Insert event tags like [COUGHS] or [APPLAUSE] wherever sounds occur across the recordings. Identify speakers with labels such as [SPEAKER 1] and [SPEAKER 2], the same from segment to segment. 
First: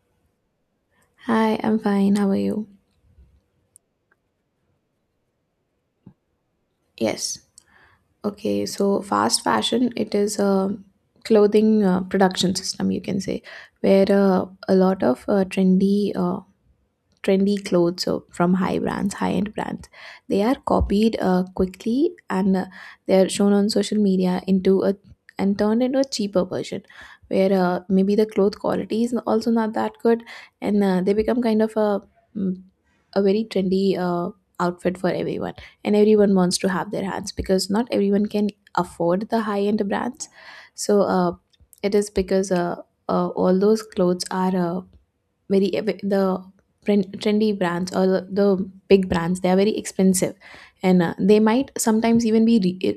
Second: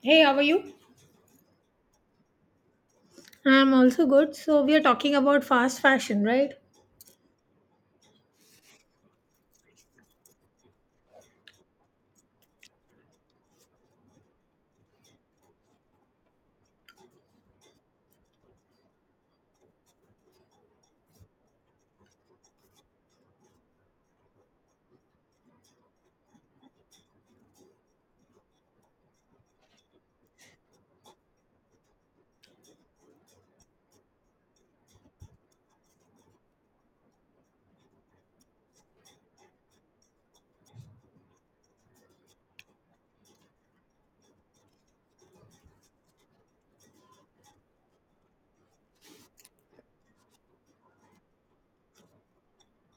[SPEAKER 1] Hey, how are you?
[SPEAKER 2] Hi, I'm fine. How are you?
[SPEAKER 1] I'm also good. So we are talking about fast fashion, right?
[SPEAKER 2] Yes. Okay, so fast fashion, it is a clothing production system, you can say, where a lot of trendy clothes from high end brands, they are copied quickly, and they are shown on social media into a and turned into a cheaper version, where maybe the cloth quality is also not that good, and they become kind of mm, a very trendy outfit for everyone, and everyone wants to have their hands because not everyone can afford the high end brands. So it is because all those clothes are very, the trendy brands or the big brands, they are very expensive, and they might sometimes even be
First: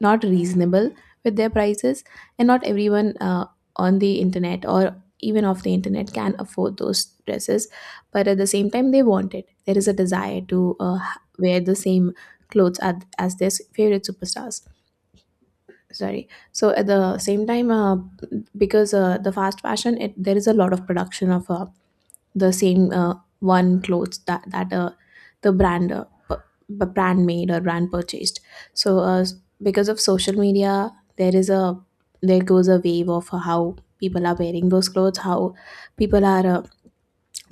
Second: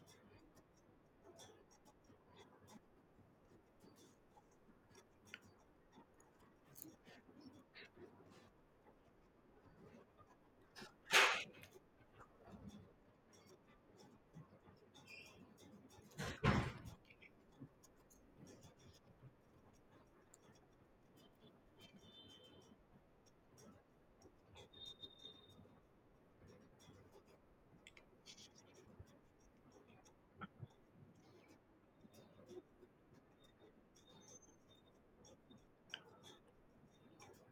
[SPEAKER 2] not reasonable with their prices. And not everyone on the internet or even off the internet can afford those dresses, but at the same time, they want it. There is a desire to wear the same clothes as their favorite superstars. Sorry, so at the same time because the fast fashion, it, there is a lot of production of the same one clothes that the brand brand made or brand purchased. So because of social media, there is a there goes a wave of how people are wearing those clothes, how people are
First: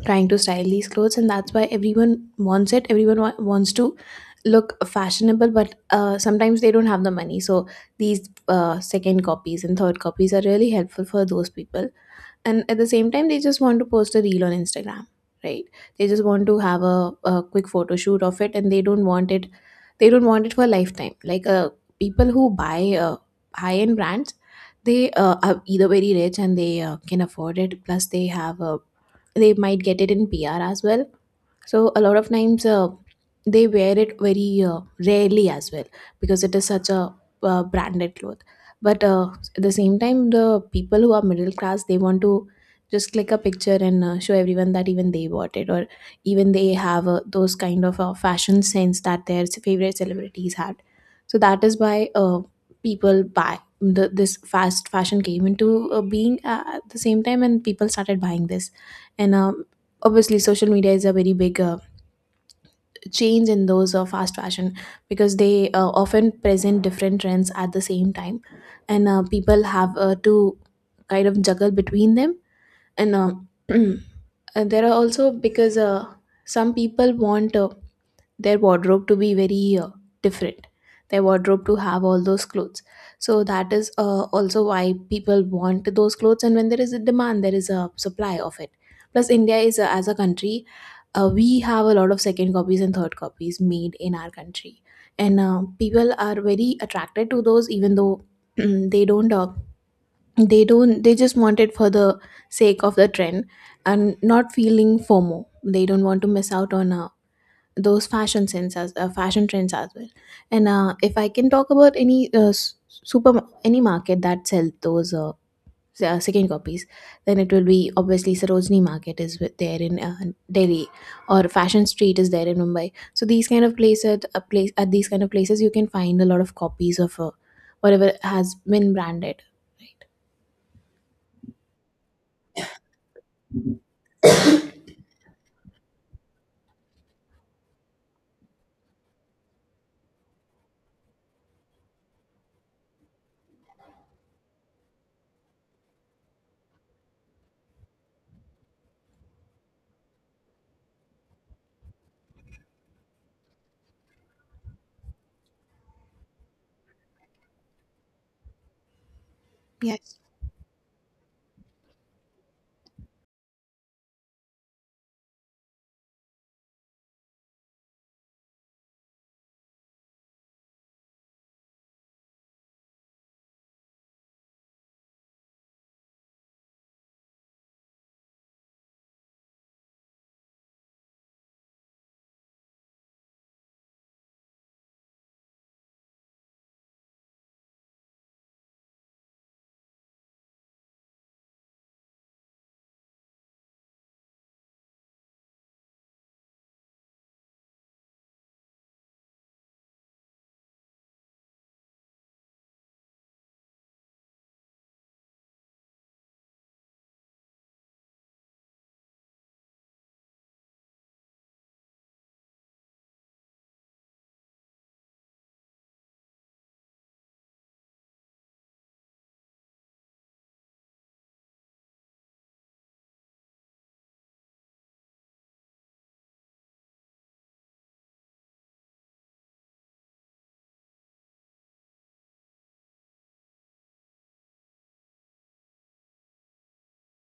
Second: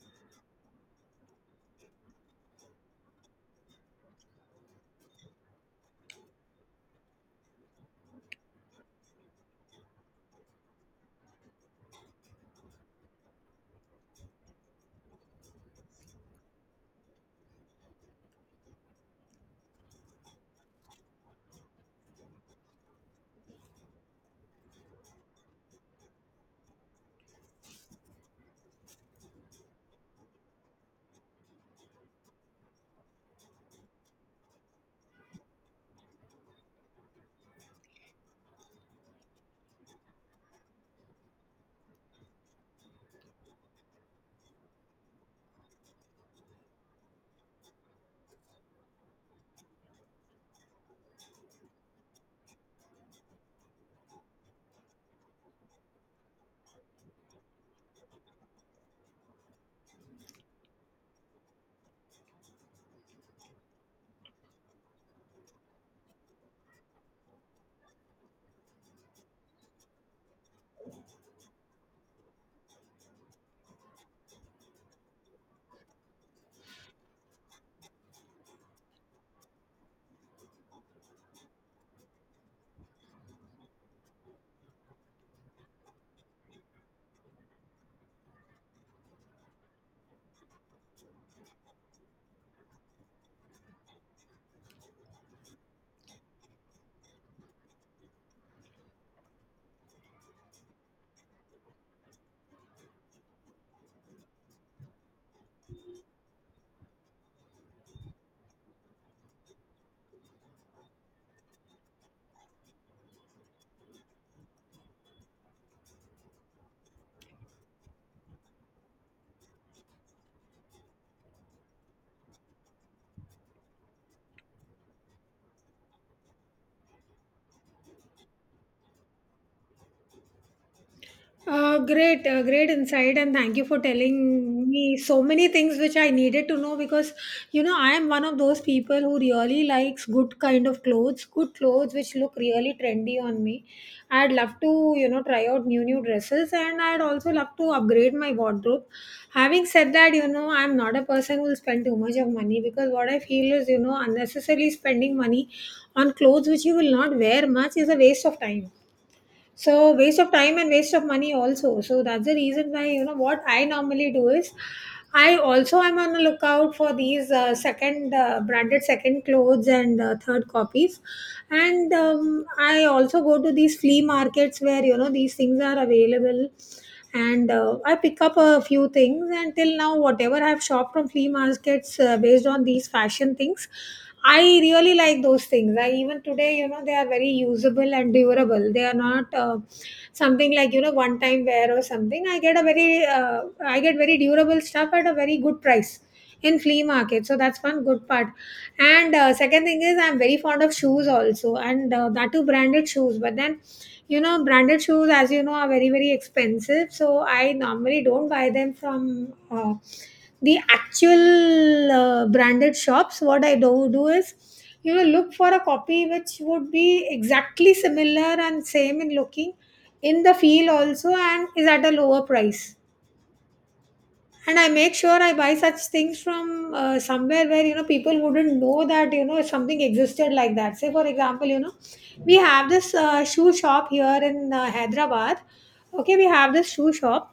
[SPEAKER 2] trying to style these clothes, and that's why everyone wants it. Everyone wants to look fashionable, but sometimes they don't have the money. So these second copies and third copies are really helpful for those people, and at the same time they just want to post a reel on Instagram, right? They just want to have a quick photo shoot of it, and they don't want it for a lifetime, like people who buy high end brands. They are either very rich and they can afford it, plus they have a they might get it in PR as well. So a lot of times they wear it very rarely as well because it is such a branded cloth. But at the same time, the people who are middle class, they want to just click a picture and show everyone that even they bought it, or even they have those kind of fashion sense that their favorite celebrities had. So that is why people buy. This fast fashion came into being at the same time, and people started buying this. And obviously social media is a very big change in those fast fashion because they often present different trends at the same time, and people have to kind of juggle between them. And [CLEARS THROAT] and there are also, because some people want their wardrobe to be very different, their wardrobe to have all those clothes. So that is also why people want those clothes, and when there is a demand, there is a supply of it. Plus India as a country, we have a lot of second copies and third copies made in our country. And people are very attracted to those, even though [CLEARS THROAT] they don't they don't they just want it for the sake of the trend, and not feeling FOMO. They don't want to miss out on a those fashion sense as fashion trends as well. And if I can talk about any s- super any market that sell those second copies, then it will be obviously Sarojini Market there in Delhi, or Fashion Street is there in Mumbai. So these kind of places a place at these kind of places you can find a lot of copies of whatever has been branded, right?
[SPEAKER 1] Great, great insight, and thank you for telling me so many things which I needed to know because you know I am one of those people who really likes good kind of clothes, good clothes which look really trendy on me. I'd love to you know try out new dresses, and I'd also love to upgrade my wardrobe. Having said that, you know I'm not a person who will spend too much of money because what I feel is you know unnecessarily spending money on clothes which you will not wear much is a waste of time so waste
[SPEAKER 2] Yes.
[SPEAKER 1] of time and waste of money also. So that's the reason why you know what I normally do is I also am on the lookout for these second branded second clothes and third copies, and I also go to these flea markets where you know these things are available and I pick up a few things, and till now whatever I have shopped from flea markets based on these fashion things I really like those things. I even today you know they are very usable and durable. They are not something like you know one time wear or something. I get a very I get very durable stuff at a very good price in flea market, so that's one good part. And second thing is I'm very fond of shoes also, and that too branded shoes, but then you know branded shoes as you know are very expensive, so I normally don't buy them from the actual branded shops. What I do is you know look for a copy which would be exactly similar and same in looking, in the feel also, and is at a lower price. And I make sure I buy such things from somewhere where you know people wouldn't know that you know something existed like that. Say for example, you know, we have this shoe shop here in Hyderabad. Okay, we have this shoe shop.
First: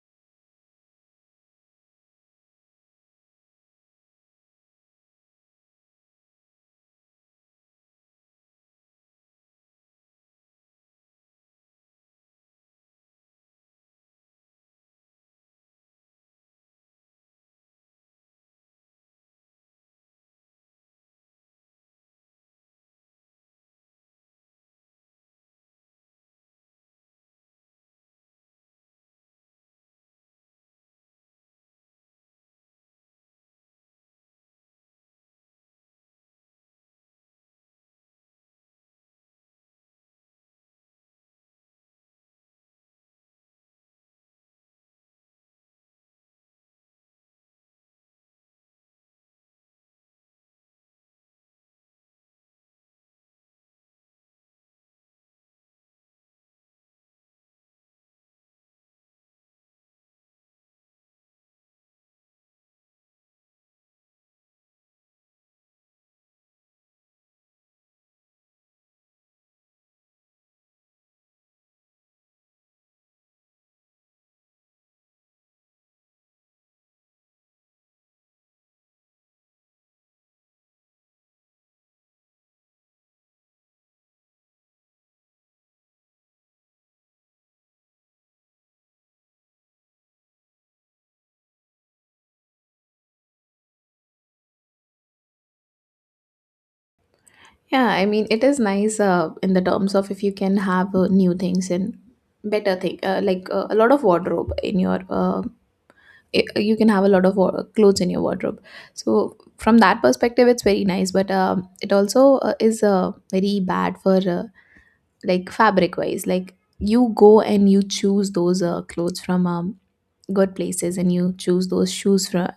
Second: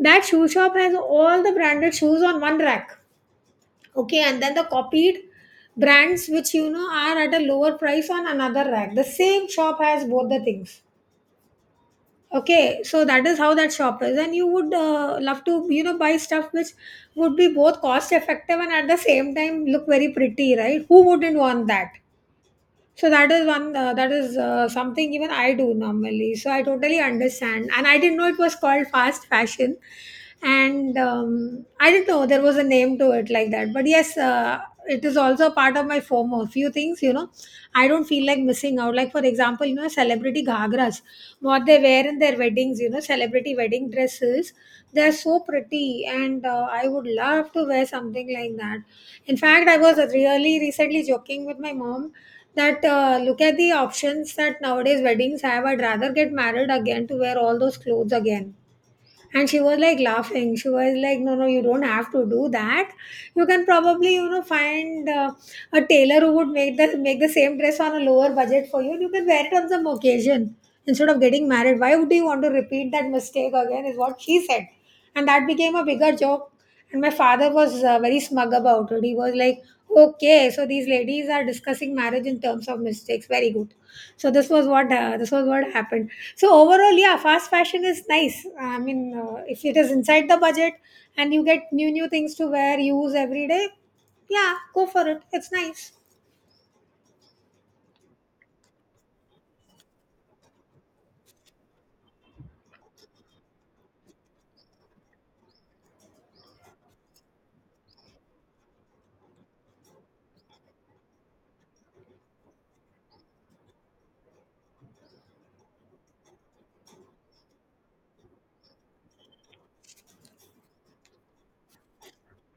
[SPEAKER 1] That shoe shop has all the branded shoes on one rack. Okay, and then the copied brands which you know are at a lower price on another rack. The same shop has both the things. Okay, so that is how that shop is, and you would love to, you know, buy stuff which would be both cost effective and at the same time look very pretty, right? Who wouldn't want that? So that is one that is something even I do normally. So I totally understand, and I didn't know it was called fast fashion, and I didn't know there was a name to it like that. But yes, it is also part of my FOMO. Few things, you know, I don't feel like missing out. Like for example, you know, celebrity ghagras, what they wear in their weddings, you know, celebrity wedding dresses, they are so pretty, and I would love to wear something like that. In fact, I was really recently joking with my mom that look at the options that nowadays weddings have. I'd rather get married again to wear all those clothes again. And she was like laughing. She was like, no, no, you don't have to do that. You can probably you know find a tailor who would make the same dress on a lower budget for you, and you can wear it on some occasion instead of getting married. Why would you want to repeat that mistake again is what she said, and that became a bigger joke. And my father was very smug about it. He was like, okay, so these ladies are discussing marriage in terms of mistakes, very good. So this was what happened. So overall, yeah, fast fashion is nice. I mean, if it is inside the budget and you get new things to wear, use every day, yeah, go for it, it's nice.
[SPEAKER 2] Yeah, I mean, it is nice in the terms of if you can have new things and better thing, like a lot of wardrobe in your, I you can have a lot of clothes in your wardrobe. So from that perspective, it's very nice, but it also is very bad for like fabric wise. Like you go and you choose those clothes from good places, and you choose those shoes from,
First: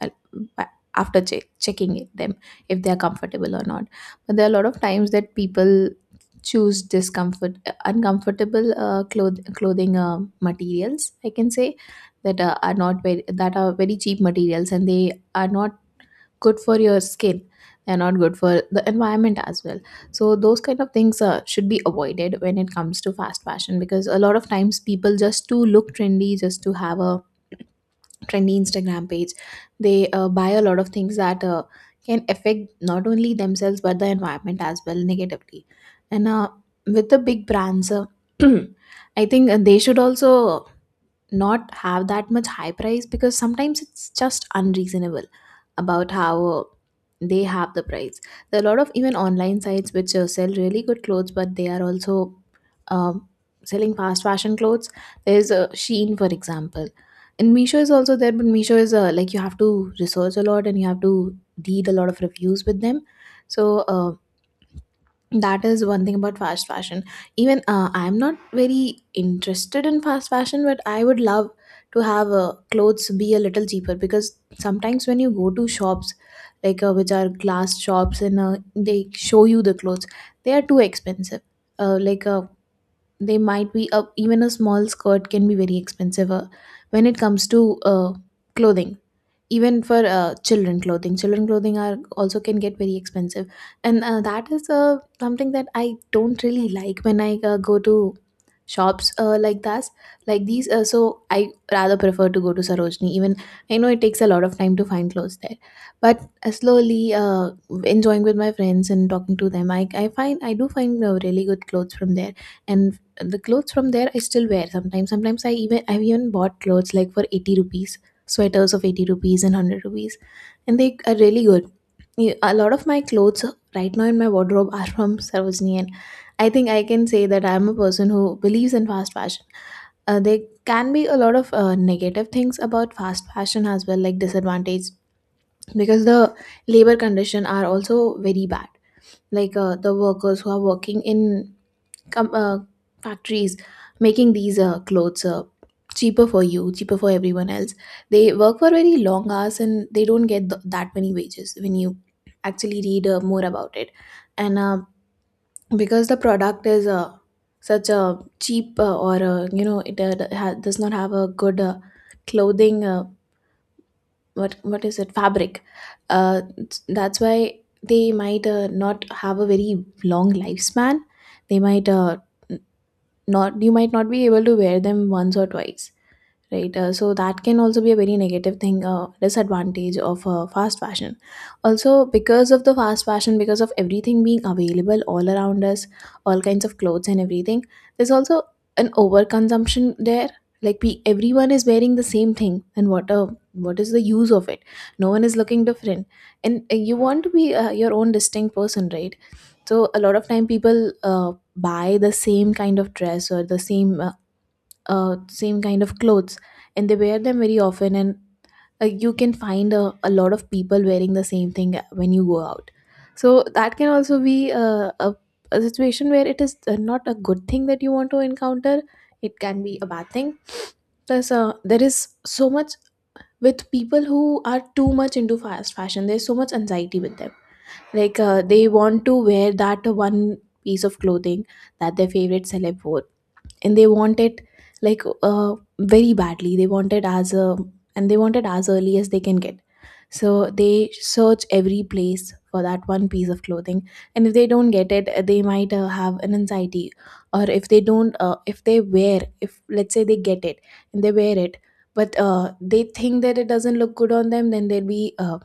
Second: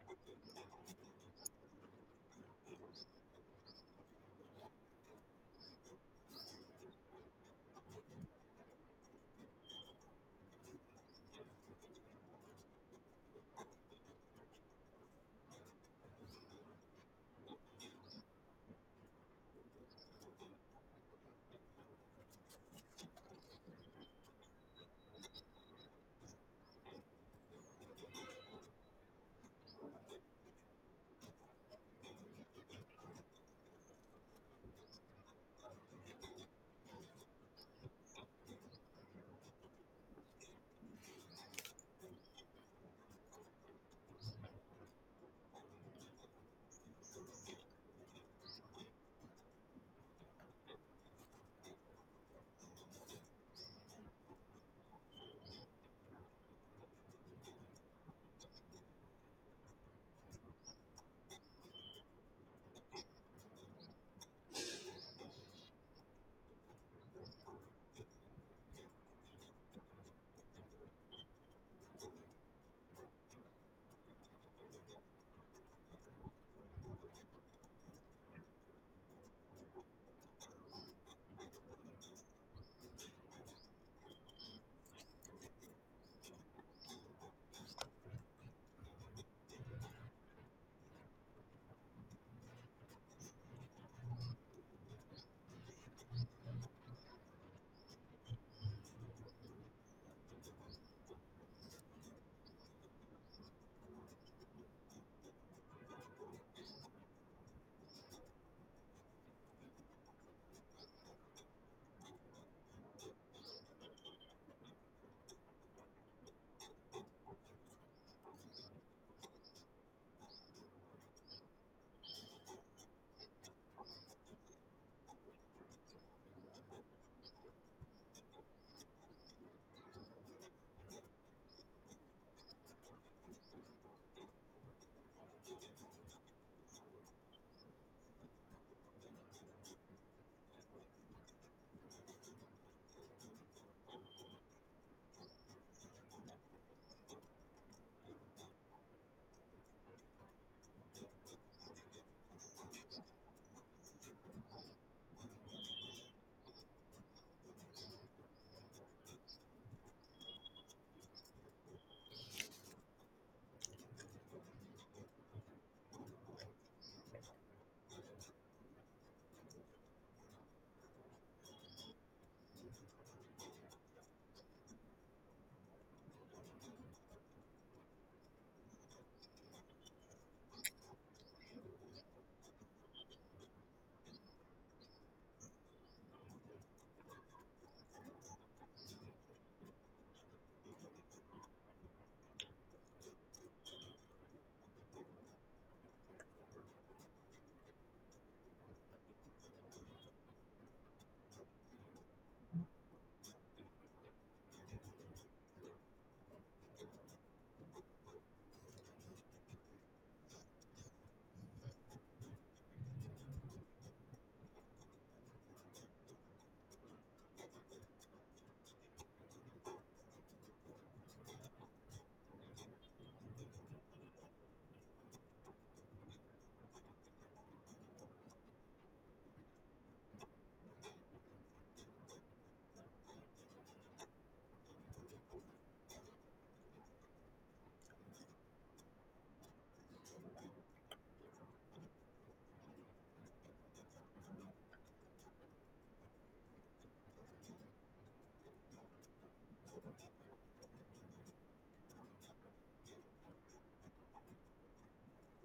[SPEAKER 2] after checking them, if they are comfortable or not. But there are a lot of times that people choose discomfort uncomfortable clothing materials, I can say, that are not very that are very cheap materials, and they are not good for your skin. They're not good for the environment as well. So those kind of things should be avoided when it comes to fast fashion, because a lot of times people, just to look trendy, just to have a trendy Instagram page, they buy a lot of things that can affect not only themselves but the environment as well negatively. And with the big brands, [CLEARS THROAT] I think they should also not have that much high price, because sometimes it's just unreasonable about how they have the price. There are a lot of even online sites which sell really good clothes, but they are also um, selling fast fashion clothes. There's Shein, for example, and Meesho is also there, but Meesho is like you have to research a lot and you have to read a lot of reviews with them. So that is one thing about fast fashion. Even I'm not very interested in fast fashion, but I would love to have clothes be a little cheaper, because sometimes when you go to shops like which are glass shops, and they show you the clothes, they are too expensive. Like they might be even a small skirt can be very expensive when it comes to clothing. Even for children clothing are also, can get very expensive. And that is something that I don't really like when I go to shops like that, like these so I rather prefer to go to Sarojini. Even I know it takes a lot of time to find clothes there, but slowly enjoying with my friends and talking to them, I do find really good clothes from there. And the clothes from there, I still wear sometimes. I've even bought clothes like for 80 rupees, sweaters of 80 rupees and 100 rupees, and they are really good. Yeah, a lot of my clothes right now in my wardrobe are from Sarojini, and I think I can say that I am a person who believes in fast fashion. There can be a lot of negative things about fast fashion as well, like disadvantage, because the labor condition are also very bad. Like the workers who are working in com- uh, factories making these clothes cheaper for you, cheaper for everyone else, they work for very long hours, and they don't get that many wages when you actually read more about it. And because the product is such a cheap or it does not have a good clothing, what is it, fabric, uh, that's why they might not have a very long lifespan. They might uh, not you might not be able to wear them once or twice, right? So that can also be a very negative thing, disadvantage of fast fashion. Also, because of the fast fashion, because of everything being available all around us, all kinds of clothes and everything, there's also an overconsumption there. Like everyone is wearing the same thing, and what is the use of it? No one is looking different, and you want to be your own distinct person, right? So a lot of time people buy the same kind of dress or the same same kind of clothes, and they wear them very often. And you can find a lot of people wearing the same thing when you go out, so that can also be a situation where it is not a good thing that you want to encounter. It can be a bad thing. Plus there is so much, with people who are too much into fast fashion there's so much anxiety with them. Like they want to wear that one piece of clothing that their favorite celeb wore, and they want it, like very badly. They want it as a and they want it as early as they can get, so they search every place for that one piece of clothing. And if they don't get it, they might have an anxiety. Or if they don't if they wear, if let's say they get it and they wear it, but they think that it doesn't look good on them, then there will be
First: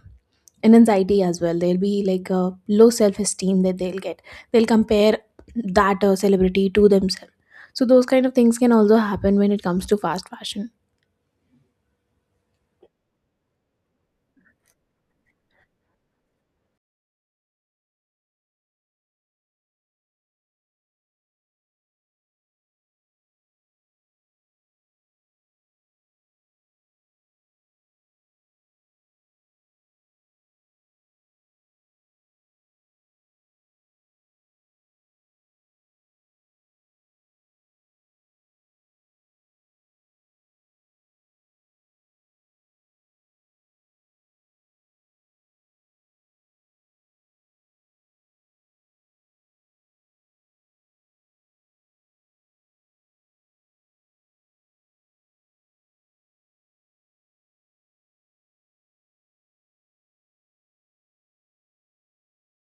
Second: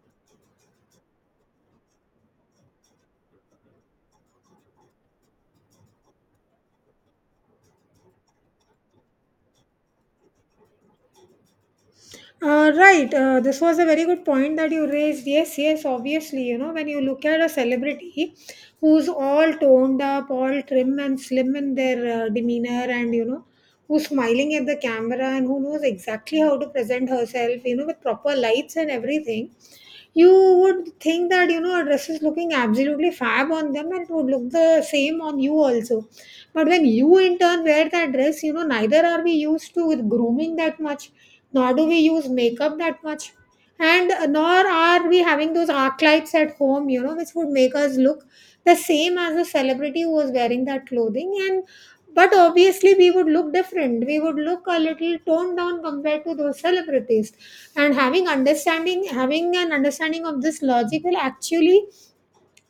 [SPEAKER 2] an anxiety as well. There'll be like a low self-esteem that they'll get. They'll compare that celebrity to themselves. So those kind of things can also happen when it comes to fast fashion.
[SPEAKER 1] Right, this was a very good point that you raised. Yes, yes, obviously, you know, when you look at a celebrity who's all toned up, all trim and slim in their demeanor, and you know, who's smiling at the camera and who knows exactly how to present herself, you know, with proper lights and everything, you would think that you know a dress is looking absolutely fab on them, and it would look the same on you also. But when you in turn wear that dress, you know neither are we used to with grooming that much, nor do we use makeup that much, and nor are we having those arc lights at home you know which would make us look the same as a celebrity who was wearing that clothing. And but obviously, we would look different. We would look a little toned down compared to those celebrities. And having an understanding of this logic will actually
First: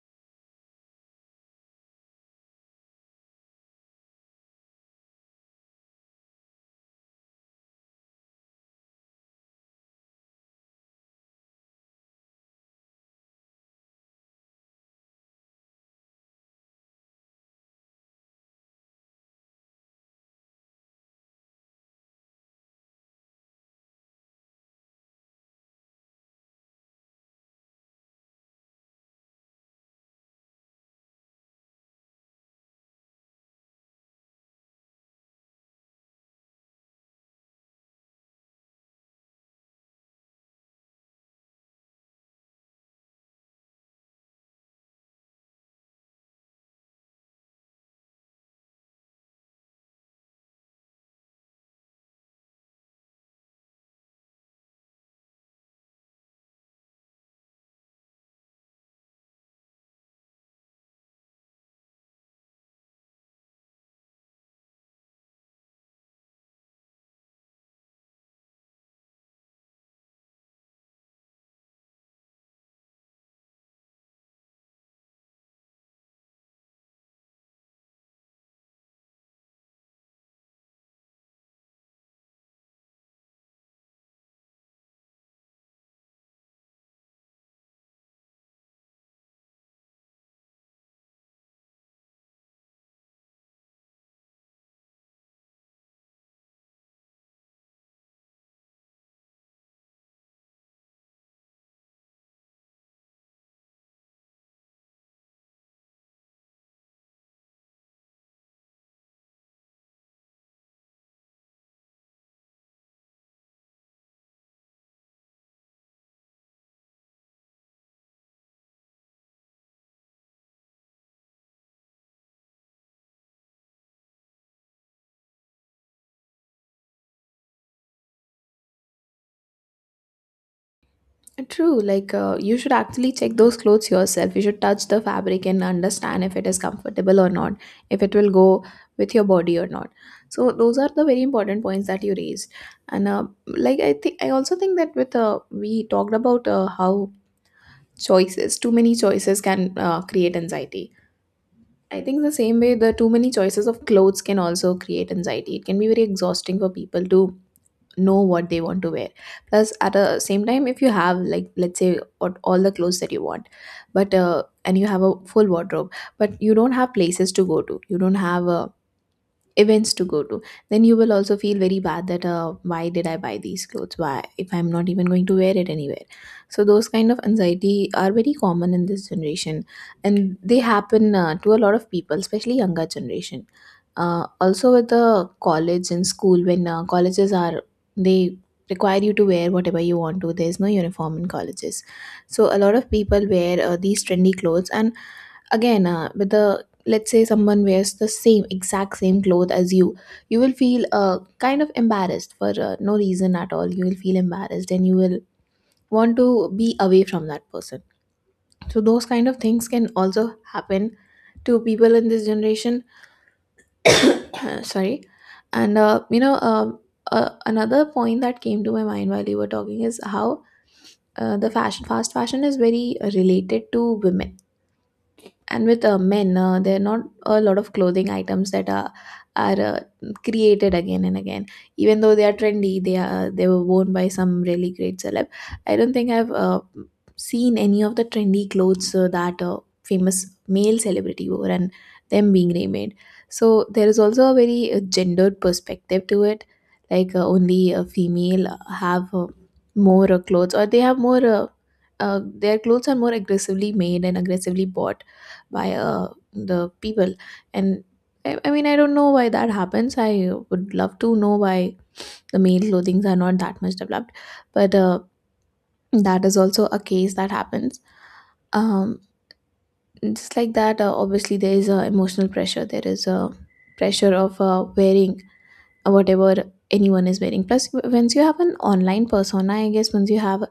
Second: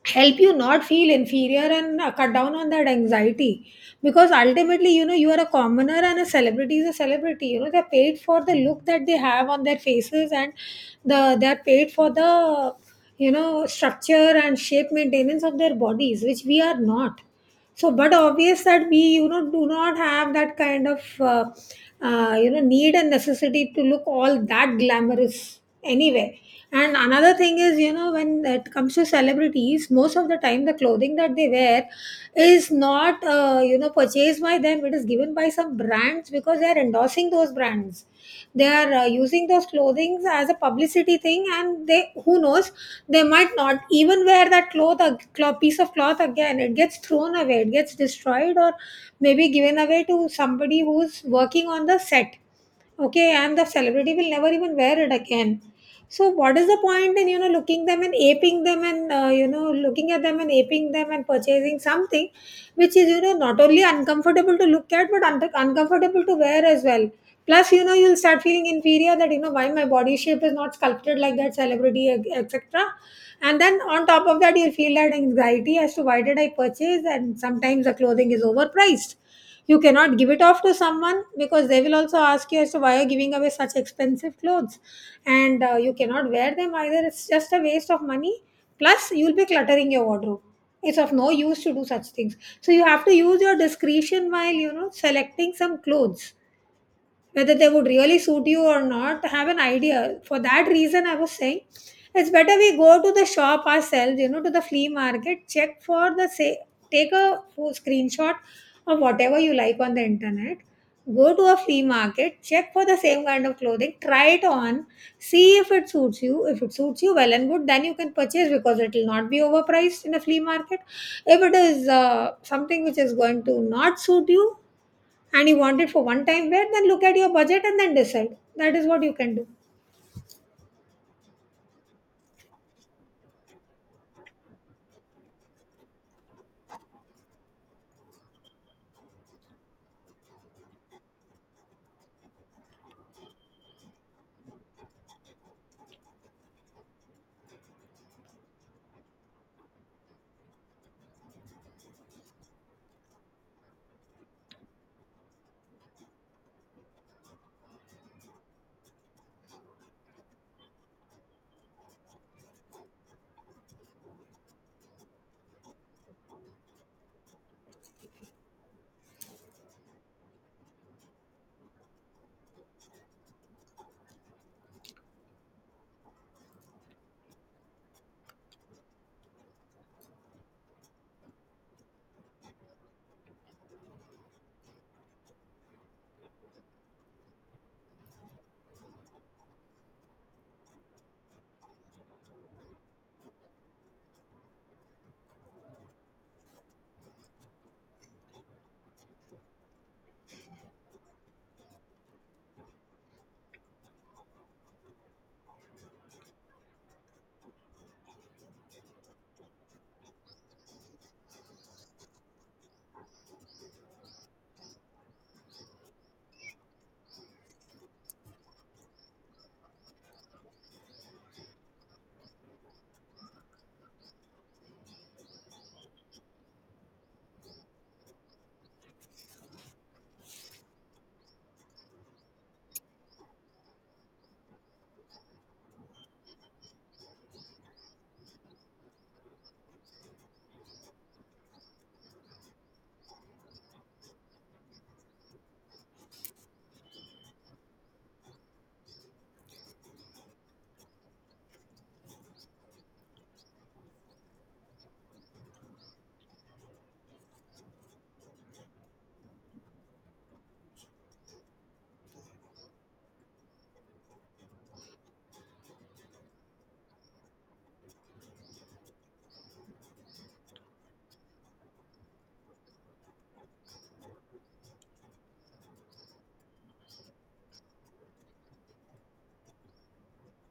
[SPEAKER 1] help you not feel inferior and cut down on that anxiety. Because ultimately, you know, you are a commoner and a celebrity is a celebrity. You know, they're paid for the look that they have on their faces, and they're paid for the you know structure and shape maintenance of their bodies, which we are not. So but obvious that we you know do not have that kind of you know need and necessity to look all that glamorous anyway. And another thing is you know when it comes to celebrities, most of the time the clothing that they wear is not you know purchased by them. It is given by some brands because they are endorsing those brands. They are using those clothings as a publicity thing. And they, who knows, they might not even wear that piece of cloth again. It gets thrown away, it gets destroyed, or maybe given away to somebody who's working on the set. Okay, and the celebrity will never even wear it again. So what is the point in you know looking them and aping them, and you know looking at them and aping them and purchasing something which is you know not only uncomfortable to look at but uncomfortable to wear as well. Plus, you know, you'll start feeling inferior that, you know, why my body shape is not sculpted like that celebrity, etc. And then on top of that, you'll feel that anxiety as to why did I purchase. And sometimes the clothing is overpriced. You cannot give it off to someone because they will also ask you as to why you're giving away such expensive clothes. And you cannot wear them either. It's just a waste of money. Plus, you'll be cluttering your wardrobe. It's of no use to do such things. So you have to use your discretion while, you know, selecting some clothes whether they would really suit you or not, have an idea. For that reason I was saying it's better we go to the shop ourselves, you know, to the flea market, check for the say, take a screenshot of whatever you like on the internet, go to a flea market, check for the same kind of clothing, try it on, see if it suits you. If it suits you, well and good, then you can purchase because it will not be overpriced in a flea market. If it is something which is going to not suit you and you want it for one time wear, then look at your budget and then decide. That is what you can do.
[SPEAKER 2] True, like you should actually check those clothes yourself. You should touch the fabric and understand if it is comfortable or not, if it will go with your body or not. So those are the very important points that you raised. And like, I think, I also think that with we talked about how choices, too many choices, can create anxiety. I think the same way the too many choices of clothes can also create anxiety. It can be very exhausting for people to know what they want to wear. Plus at the same time, if you have, like let's say, what all the clothes that you want, but and you have a full wardrobe, but you don't have places to go to, you don't have a events to go to, then you will also feel very bad that, why did I buy these clothes, why, if I'm not even going to wear it anywhere. So those kind of anxiety are very common in this generation, and they happen, to a lot of people, especially younger generation. Also with the college and school, when colleges are, they require you to wear whatever you want to, there's no uniform in colleges. So a lot of people wear these trendy clothes, and again with the, let's say someone wears the same exact same cloth as you, you will feel kind of embarrassed for no reason at all. You will feel embarrassed and you will want to be away from that person. So those kind of things can also happen to people in this generation. [COUGHS] [CLEARS THROAT] Sorry. And another point that came to my mind while you were talking is how the fashion fast fashion is very related to women. And with men, there are not a lot of clothing items that are are uh, created again and again, even though they are trendy, they were worn by some really great celeb. I don't think I've seen any of the trendy clothes that a famous male celebrity wore and them being remade. So there is also a very gendered perspective to it. Like only a female have more clothes, or they have more uh, their clothes are more aggressively made and aggressively bought by the people. And I mean, I don't know why that happens. I would love to know why the male clothings are not that much developed. But that is also a case that happens. um just like that, obviously there is emotional pressure, there is a pressure of wearing whatever anyone is wearing. Plus, once you have an online persona, I guess, once you have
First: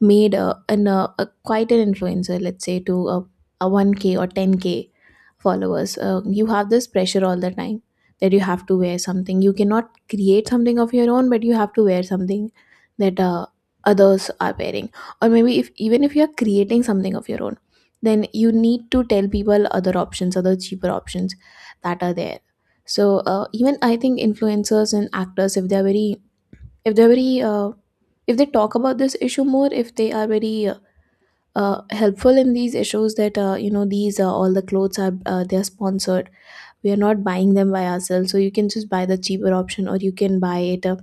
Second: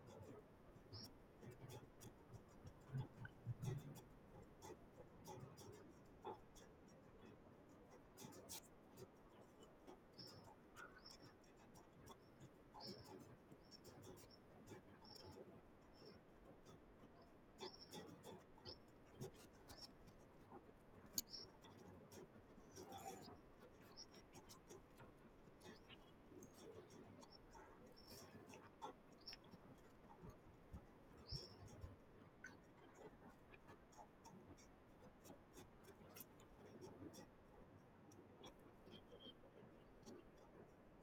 [SPEAKER 2] made a, an, a quite an influencer, let's say, to a 1K or 10K followers, you have this pressure all the time that you have to wear something. You cannot create something of your own, but you have to wear something that others are wearing. Or maybe, if even if you are creating something of your own, then you need to tell people other options, other cheaper options that are there. So even I think influencers and actors, if they are very, if they're very uh, if they talk about this issue more, if they are very helpful in these issues, that you know, these all the clothes are, they are sponsored, we are not buying them by ourselves. So you can just buy the cheaper option, or you can buy it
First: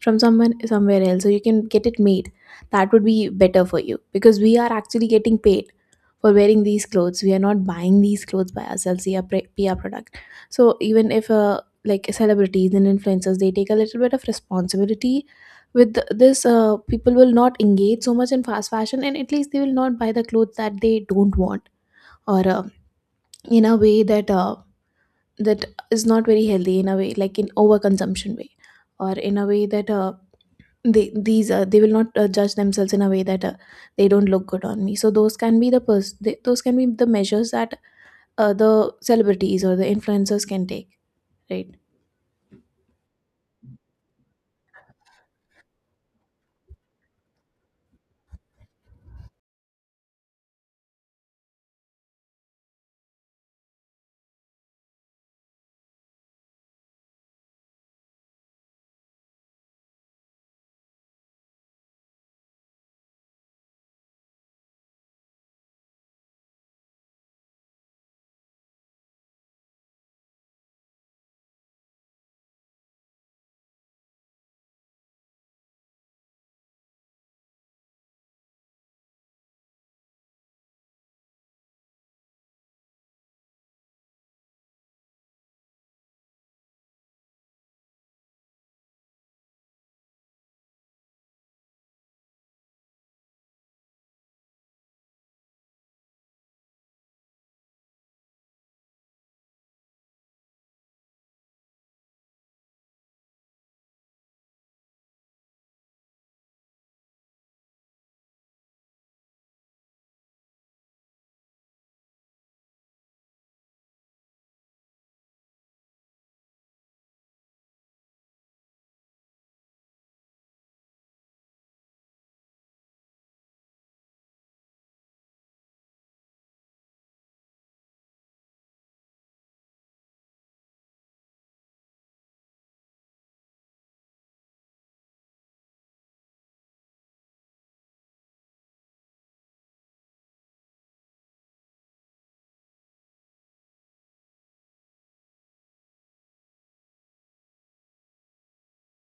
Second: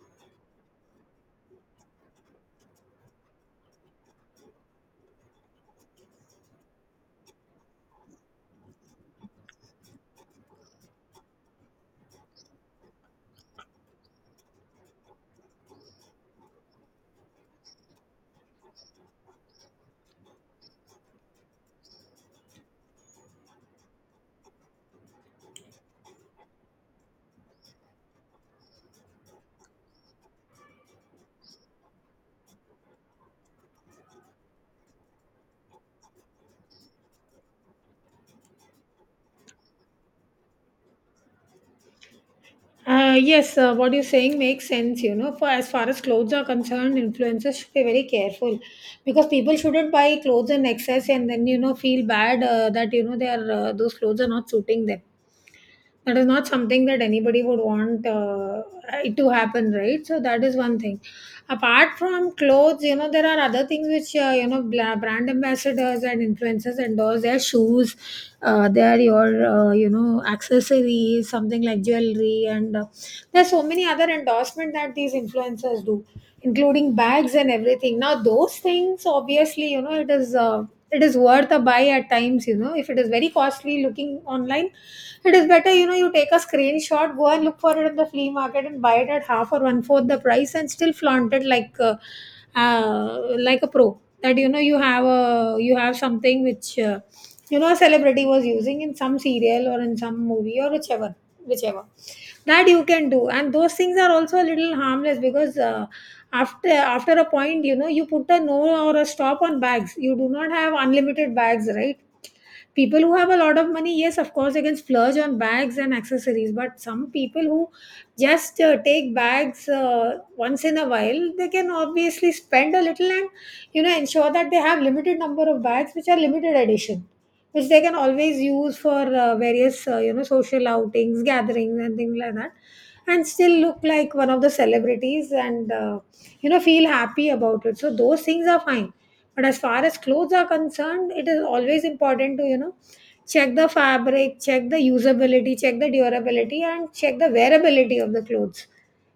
[SPEAKER 2] from someone somewhere else, so you can get it made. That would be better for you because we are actually getting paid for wearing these clothes. We are not buying these clothes by ourselves. They are pre- pr product. So even if like celebrities and influencers, they take a little bit of responsibility with this, people will not engage so much in fast fashion, and at least they will not buy the clothes that they don't want, or in a way that that is not very healthy, in a way, like in overconsumption way. Or in a way that they will not judge themselves in a way that they don't look good on me. So those can be the those can be the measures that the celebrities or the influencers can take, right?
[SPEAKER 1] Yes, what you're saying makes sense. You know, for as far as clothes are concerned, influencers should be very careful because people shouldn't buy clothes in excess and then you know feel bad that you know they are those clothes are not suiting them. That is not something that anybody would want it to happen, right? So that is one thing. Apart from clothes, you know, there are other things which you know brand ambassadors and influencers endorse. Their shoes, their your you know accessories, something like jewelry, and there's so many other endorsement that these influencers do, including bags and everything. Now those things, obviously, you know, it is. It is worth a buy at times if it is very costly looking online. It is better you take a screenshot, go and look for it in the flea market, and buy it at half or one fourth the price, and still flaunt it like a pro, that you have something which a celebrity was using in some serial or in some movie, or whichever, that you can do. And those things are also a little harmless, because after a point, you put a no or a stop on bags. You do not have unlimited bags, right? People who have a lot of money, yes, of course they can splurge on bags and accessories, but some people who just take bags once in a while, they can obviously spend a little and ensure that they have limited number of bags which are limited edition, which they can always use for various social outings, gatherings, and things like that, and still look like one of the celebrities, and feel happy about it. So those things are fine. But as far as clothes are concerned, it is always important to check the fabric, check the usability, check the durability, and check the wearability of the clothes.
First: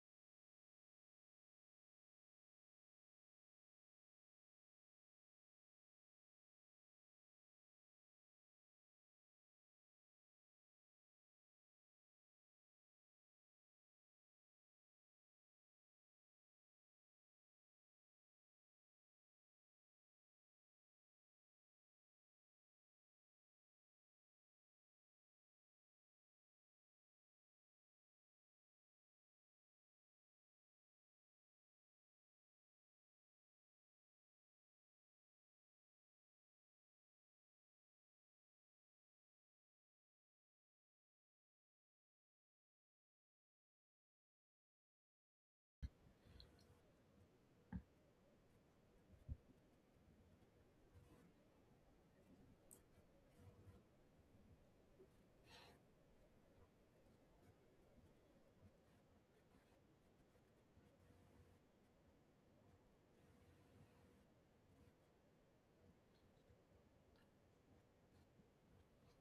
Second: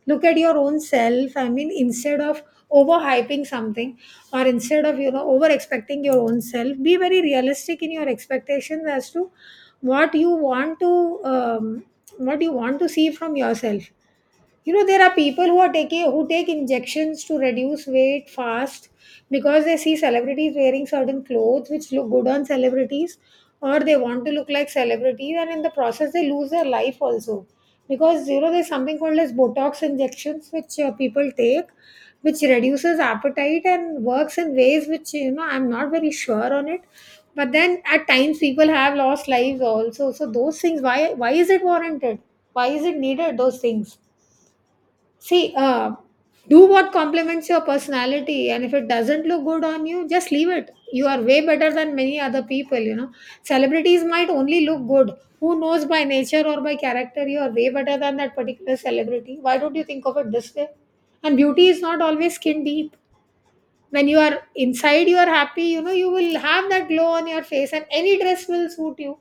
[SPEAKER 1] Look at your own self. I mean, instead of overhyping something, or instead of, over expecting your own self, be very realistic in your expectations as to what you want to what you want to see from yourself. You know there are people who are taking who take injections to reduce weight fast, because they see celebrities wearing certain clothes which look good on celebrities, or they want to look like celebrities, and in the process they lose their life also, because there's something called as botox injections which people take, which reduces appetite and works in ways which I'm not very sure on it. But then at times people have lost lives also. So those things, why is it warranted, why is it needed, those things? See, do what complements your personality, and if it doesn't look good on you, just leave it. You are way better than many other people. Celebrities might only look good. Who knows, by nature or by character, you are way better than that particular celebrity. Why don't you think of it this way? And beauty is not always skin deep. When you are inside you are happy, you will have that glow on your face, and any dress will suit you.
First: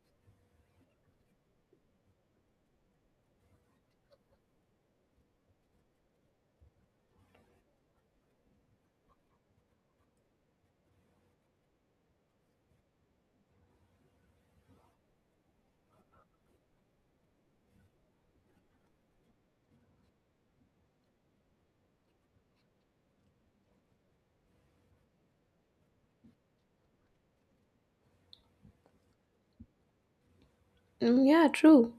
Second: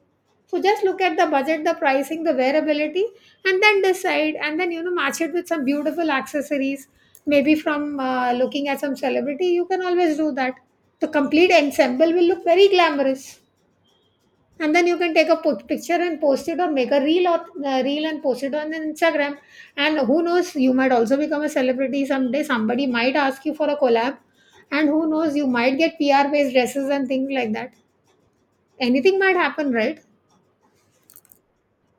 [SPEAKER 1] So just look at the budget, the pricing, the wearability, and then decide, and then match it with some beautiful accessories, maybe from looking at some celebrity. You can always do that. The complete ensemble will look very glamorous, and then you can take a picture and post it, or make a reel and post it on Instagram. And who knows, you might also become a celebrity someday. Somebody might ask you for a collab, and who knows, you might get PR-based dresses and things like that. Anything might happen, right?
[SPEAKER 2] yeah, true.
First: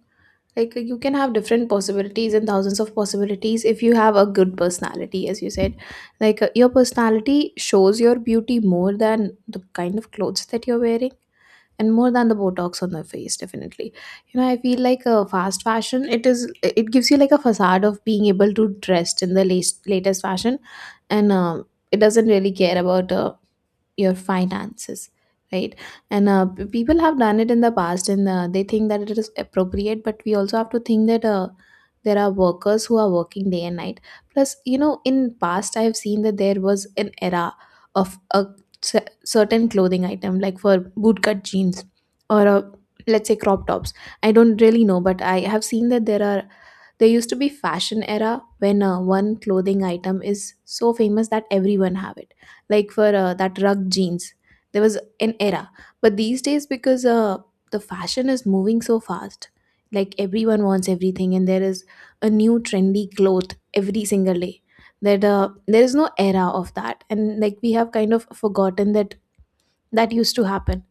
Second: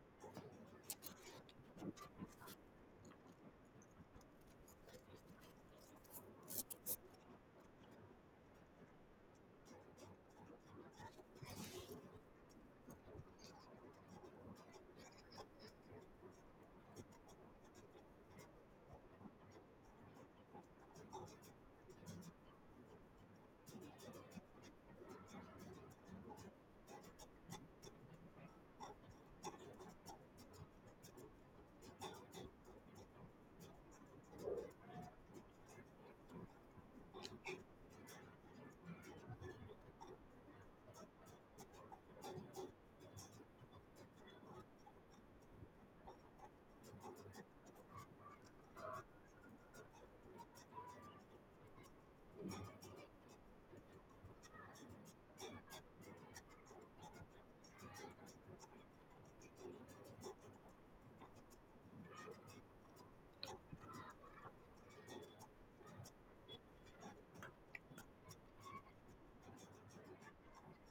[SPEAKER 2] Like you can have different possibilities and thousands of possibilities if you have a good personality, as you said. Like your personality shows your beauty more than the kind of clothes that you're wearing, and more than the botox on the face, definitely. You know, I feel like fast fashion, it gives you like a facade of being able to dress in the latest fashion. And it doesn't really care about your finances, right? And people have done it in the past, and they think that it is appropriate, but we also have to think that there are workers who are working day and night. Plus, you know, in past I've seen that there was an era of a certain clothing item, like for bootcut jeans, or let's say crop tops. I don't really know, but I have seen that there used to be fashion era when one clothing item is so famous that everyone have it. Like for that rug jeans, there was an era. But these days, because the fashion is moving so fast, like everyone wants everything, and there is a new trendy cloth every single day. That there is no era of that, and like we have kind of forgotten that that used to happen.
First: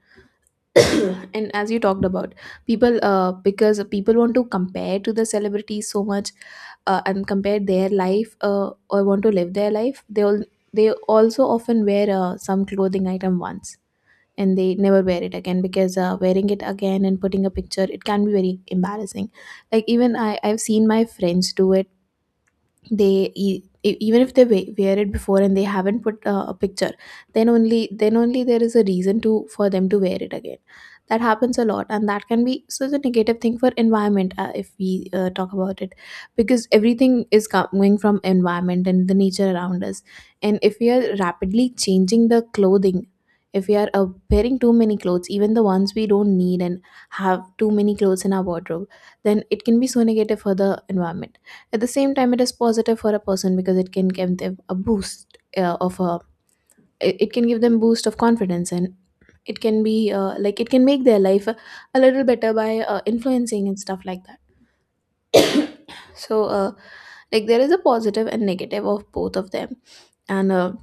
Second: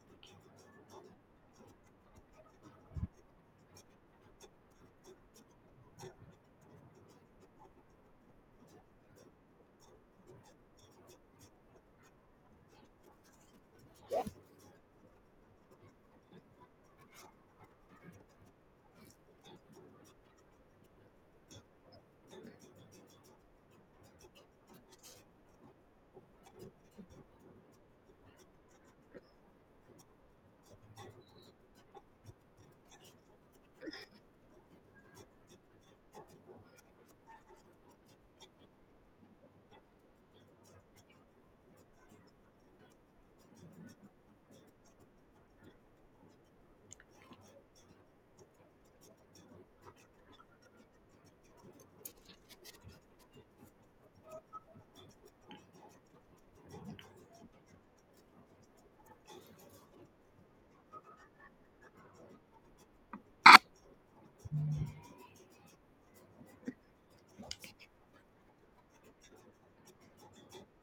[SPEAKER 2] [COUGHS] [CLEARS THROAT] And as you talked about, people because people want to compare to the celebrities so much, and compare their life, or want to live their life, they also often wear some clothing item once, and they never wear it again because wearing it again and putting a picture, it can be very embarrassing. Like even I've seen my friends do it. They even if they wear it before and they haven't put a picture, then only there is a reason to for them to wear it again. That happens a lot, and that can be such a negative thing for environment, if we talk about it. Because everything is coming from environment and the nature around us, and if we are rapidly changing the clothing, if we are wearing too many clothes, even the ones we don't need, and have too many clothes in our wardrobe, then it can be so negative for the environment. At the same time, it is positive for a person, because it can give them a boost of a it it can give them boost of confidence. And it can be like it can make their life a little better by influencing and stuff like that. So like there is a positive and negative of both of them. And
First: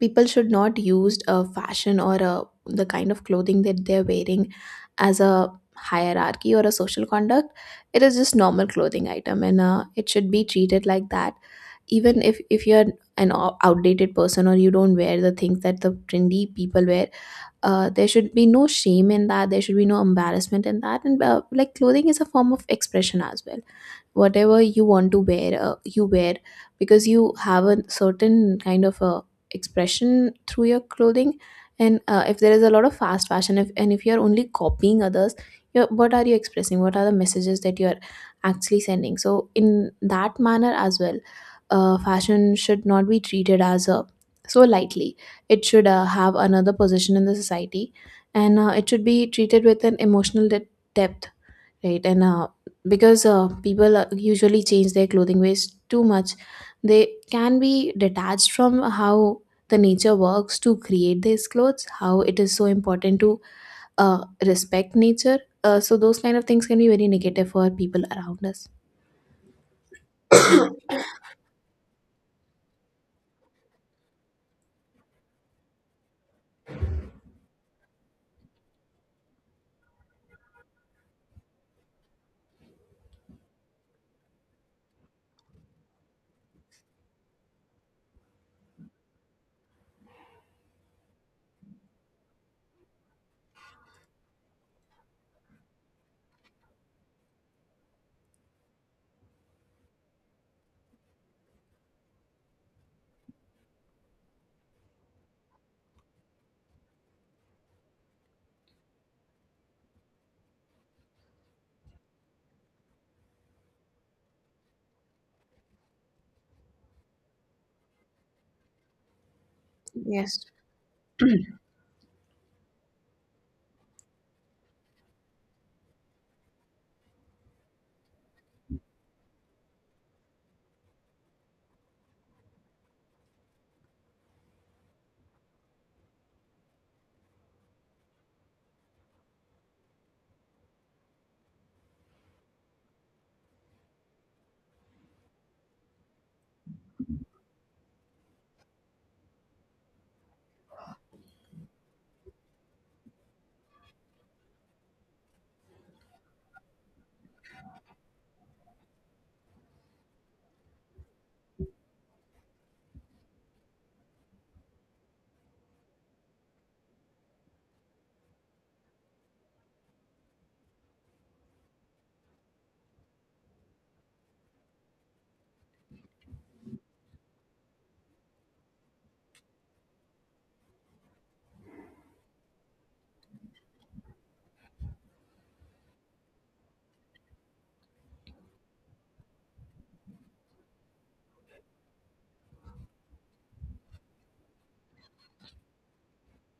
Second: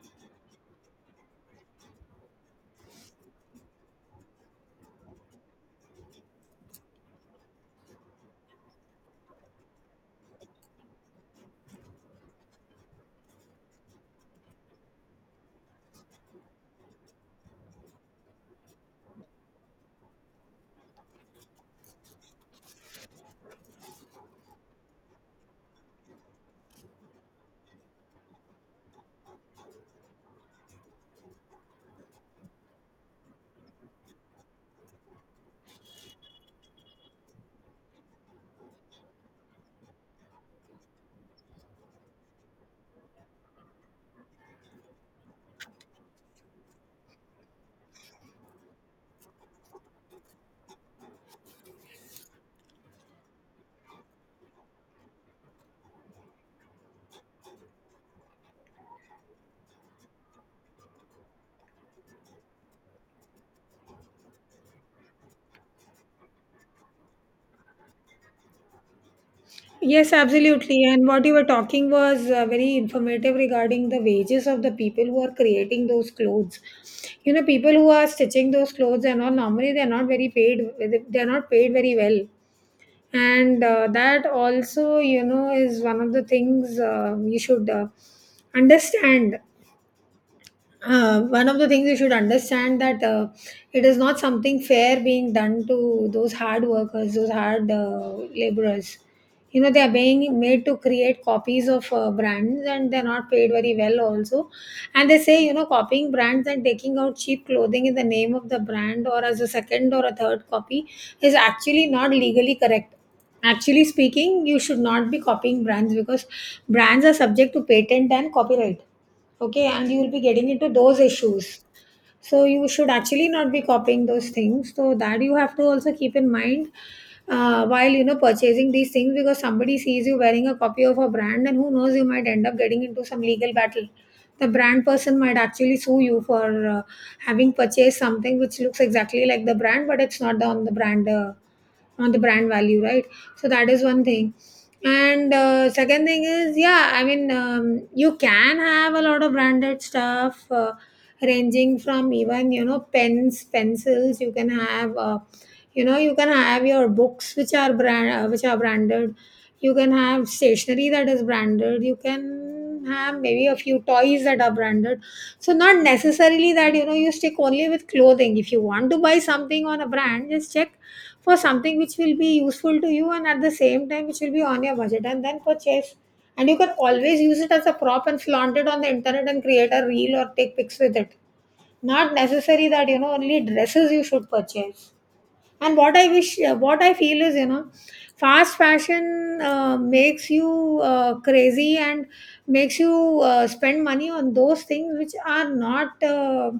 [SPEAKER 2] people should not use a fashion, or a the kind of clothing that they're wearing, as a hierarchy or a social conduct. It is just normal clothing item, and it should be treated like that. Even if you're an outdated person, or you don't wear the things that the trendy people wear, there should be no shame in that, there should be no embarrassment in that. And like, clothing is a form of expression as well. Whatever you want to wear, you wear, because you have a certain kind of a expression through your clothing. And if there is a lot of fast fashion, if, and if you're only copying others, you, what are you expressing, what are the messages that you're actually sending? So in that manner as well, fashion should not be treated as a so lightly. It should have another position in the society. And it should be treated with an emotional depth, right? And because people usually change their clothing ways too much, they can be detached from how the nature works to create these clothes, how it is so important to respect nature. So those kind of things can be very negative for people around us.
[SPEAKER 1] Yes, absolutely. And what you were talking was very informative regarding the wages of the people who are creating those clothes. People who are stitching those clothes and all, normally they're not very paid. They're not paid very well, and that also is one of the things you should understand. One of the things you should understand, that it is not something fair being done to those hard laborers. They are being made to create copies of brands, and they're not paid very well also. And they say, copying brands and taking out cheap clothing in the name of the brand, or as a second or a third copy, is actually not legally correct. Actually speaking, you should not be copying brands, because brands are subject to patent and copyright, okay? And you will be
[SPEAKER 2] Yes.
[SPEAKER 1] getting into those issues. So you should actually not be copying those things. So that you have to also keep in mind, while purchasing these things, because somebody sees you wearing a copy of a brand and who knows, you might end up getting into some legal battle. The brand person might actually sue you for having purchased something which looks exactly like the brand, but it's not on the brand value, right? So that is one thing. And second thing is, yeah, I mean, you can have a lot of branded stuff. Ranging from even pens, pencils, you can have you can have your books which are brand which are branded, you can have stationery that is branded, you can have maybe a few toys that are branded. So not necessarily that you stick only with clothing. If you want to buy something on a brand, just check for something which will be useful to you, and at the same time which will be on your budget, and then purchase, and you can always use it as a prop and flaunt it on the internet, and create a reel or take pics with it. Not necessary that only dresses you should purchase. And what I feel is, fast fashion makes you crazy, and makes you spend money on those things which are not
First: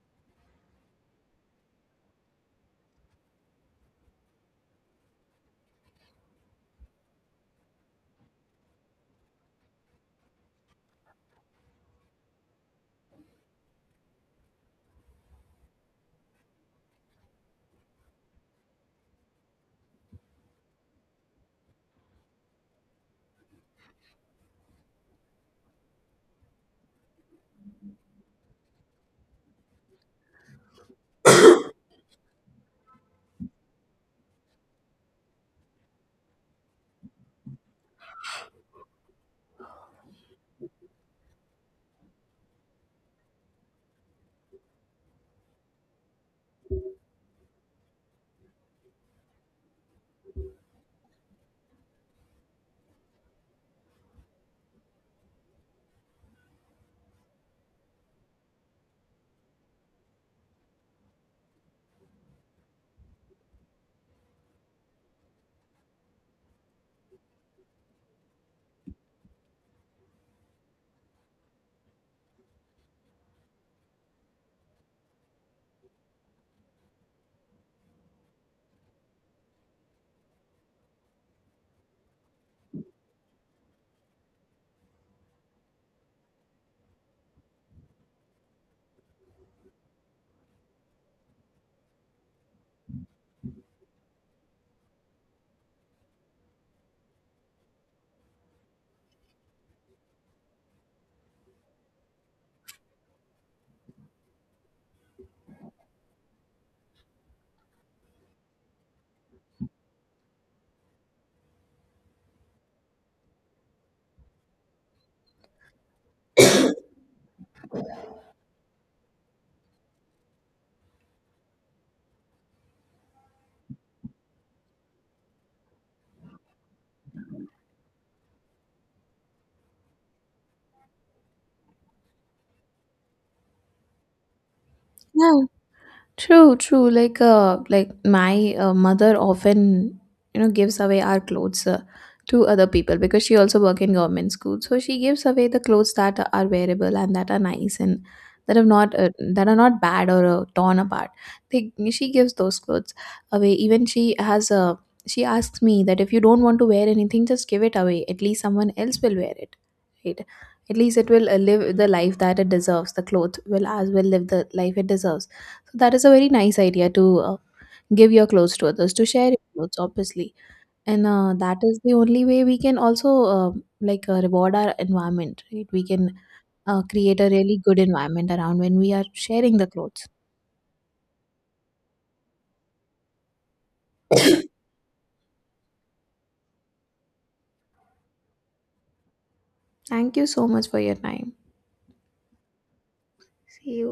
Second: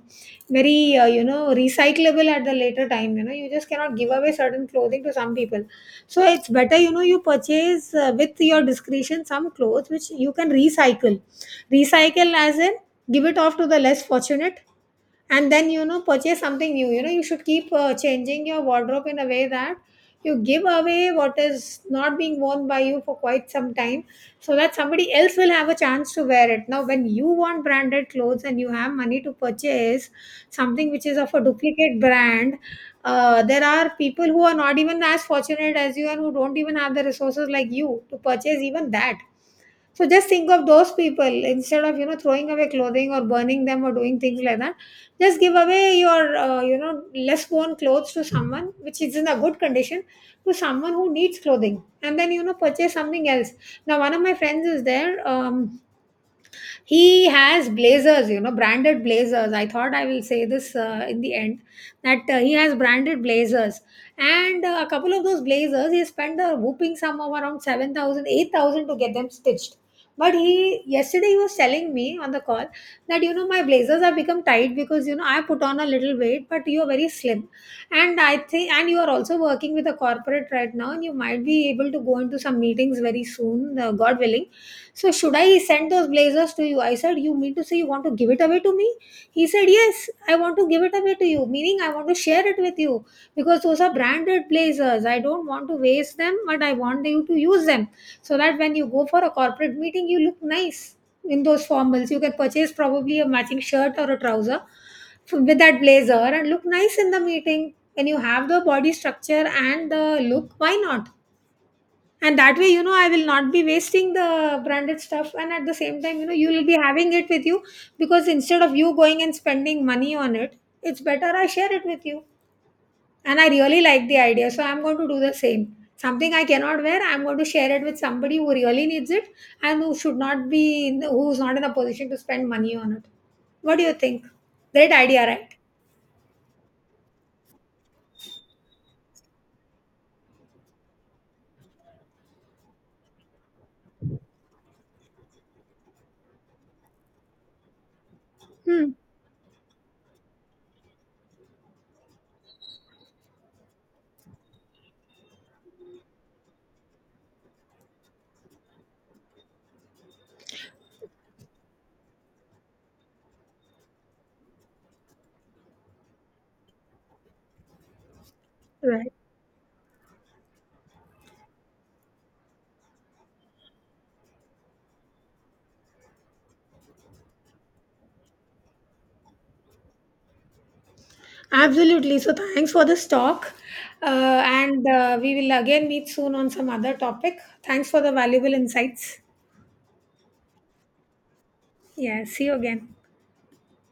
[SPEAKER 1] very recyclable at the later time. You just cannot give away certain clothing to some people. So it's better you purchase with your discretion some clothes which you can recycle, recycle as in give it off to the less fortunate, and then purchase something new. You should keep changing your wardrobe in a way that you give away what is not being worn by you for quite some time, so that somebody else will have a chance to wear it. Now when you want branded clothes and you have money to purchase something which is of a duplicate brand, there are people who are not even as fortunate as you, and who don't even have the resources like you to purchase even that. So just think of those people, instead of throwing away clothing or burning them or doing things like that. Just give away your less worn clothes to someone which is in a good condition, to someone who needs clothing, and then purchase something else. Now one of my friends is there. He has blazers, branded blazers. I thought I will say this in the end, that he has branded blazers. And a couple of those blazers, he spent a whooping sum of around 7,000, 8,000 to get them stitched. But he yesterday he was telling me on the call that my blazers have become tight because I put on a little weight, but you're very slim, and I think, and you are also working with a corporate right now, and you might be able to go into some meetings very soon, God willing. So should I send those blazers to you? I said, "You mean to say you want to give it away to me?" He said, "Yes, I want to give it away to you, meaning I want to share it with you, because those are branded blazers. I don't want to waste them, but I want you to use them, so that when you go for a corporate meeting, you look nice in those formals. You can purchase probably a matching shirt or a trouser with that blazer and look nice in the meeting. When you have the body structure and the look, why not?" And that way I will not be wasting the branded stuff, and at the same time you will be having it with you, because instead of you going and spending money on it, it's better I share it with you. And I really like the idea, so I'm going to do the same. Something I cannot wear, I'm going to share it with somebody who really needs it, and who's not in a position to spend money on it. What do you think? Great idea,
[SPEAKER 2] Yeah.
[SPEAKER 1] right?
[SPEAKER 2] True, true. Like my mother often, you know, gives away our clothes to other people, because she also work in government school. So she gives away the clothes that are wearable and that are nice, and
[SPEAKER 1] Hmm.
[SPEAKER 2] that are not bad or torn apart. She gives those clothes away. Even she has she asks me that, if you don't want to wear anything, just give it away. At least someone else will wear it, right? At least it will live the life that it deserves. The clothes will as well live the life it deserves. That is a very nice idea to give your clothes to others, to
[SPEAKER 1] Right.
[SPEAKER 2] share your clothes, obviously. And that is the only way we can also like reward our environment, right? We can create a really good environment around when we are sharing the clothes.
[SPEAKER 1] Absolutely. So thanks for this talk. And we will again meet soon on some other topic. Thanks for the valuable insights.
[SPEAKER 2] Thank you so much for your time.
[SPEAKER 1] Yeah, see you again.
[SPEAKER 2] See you.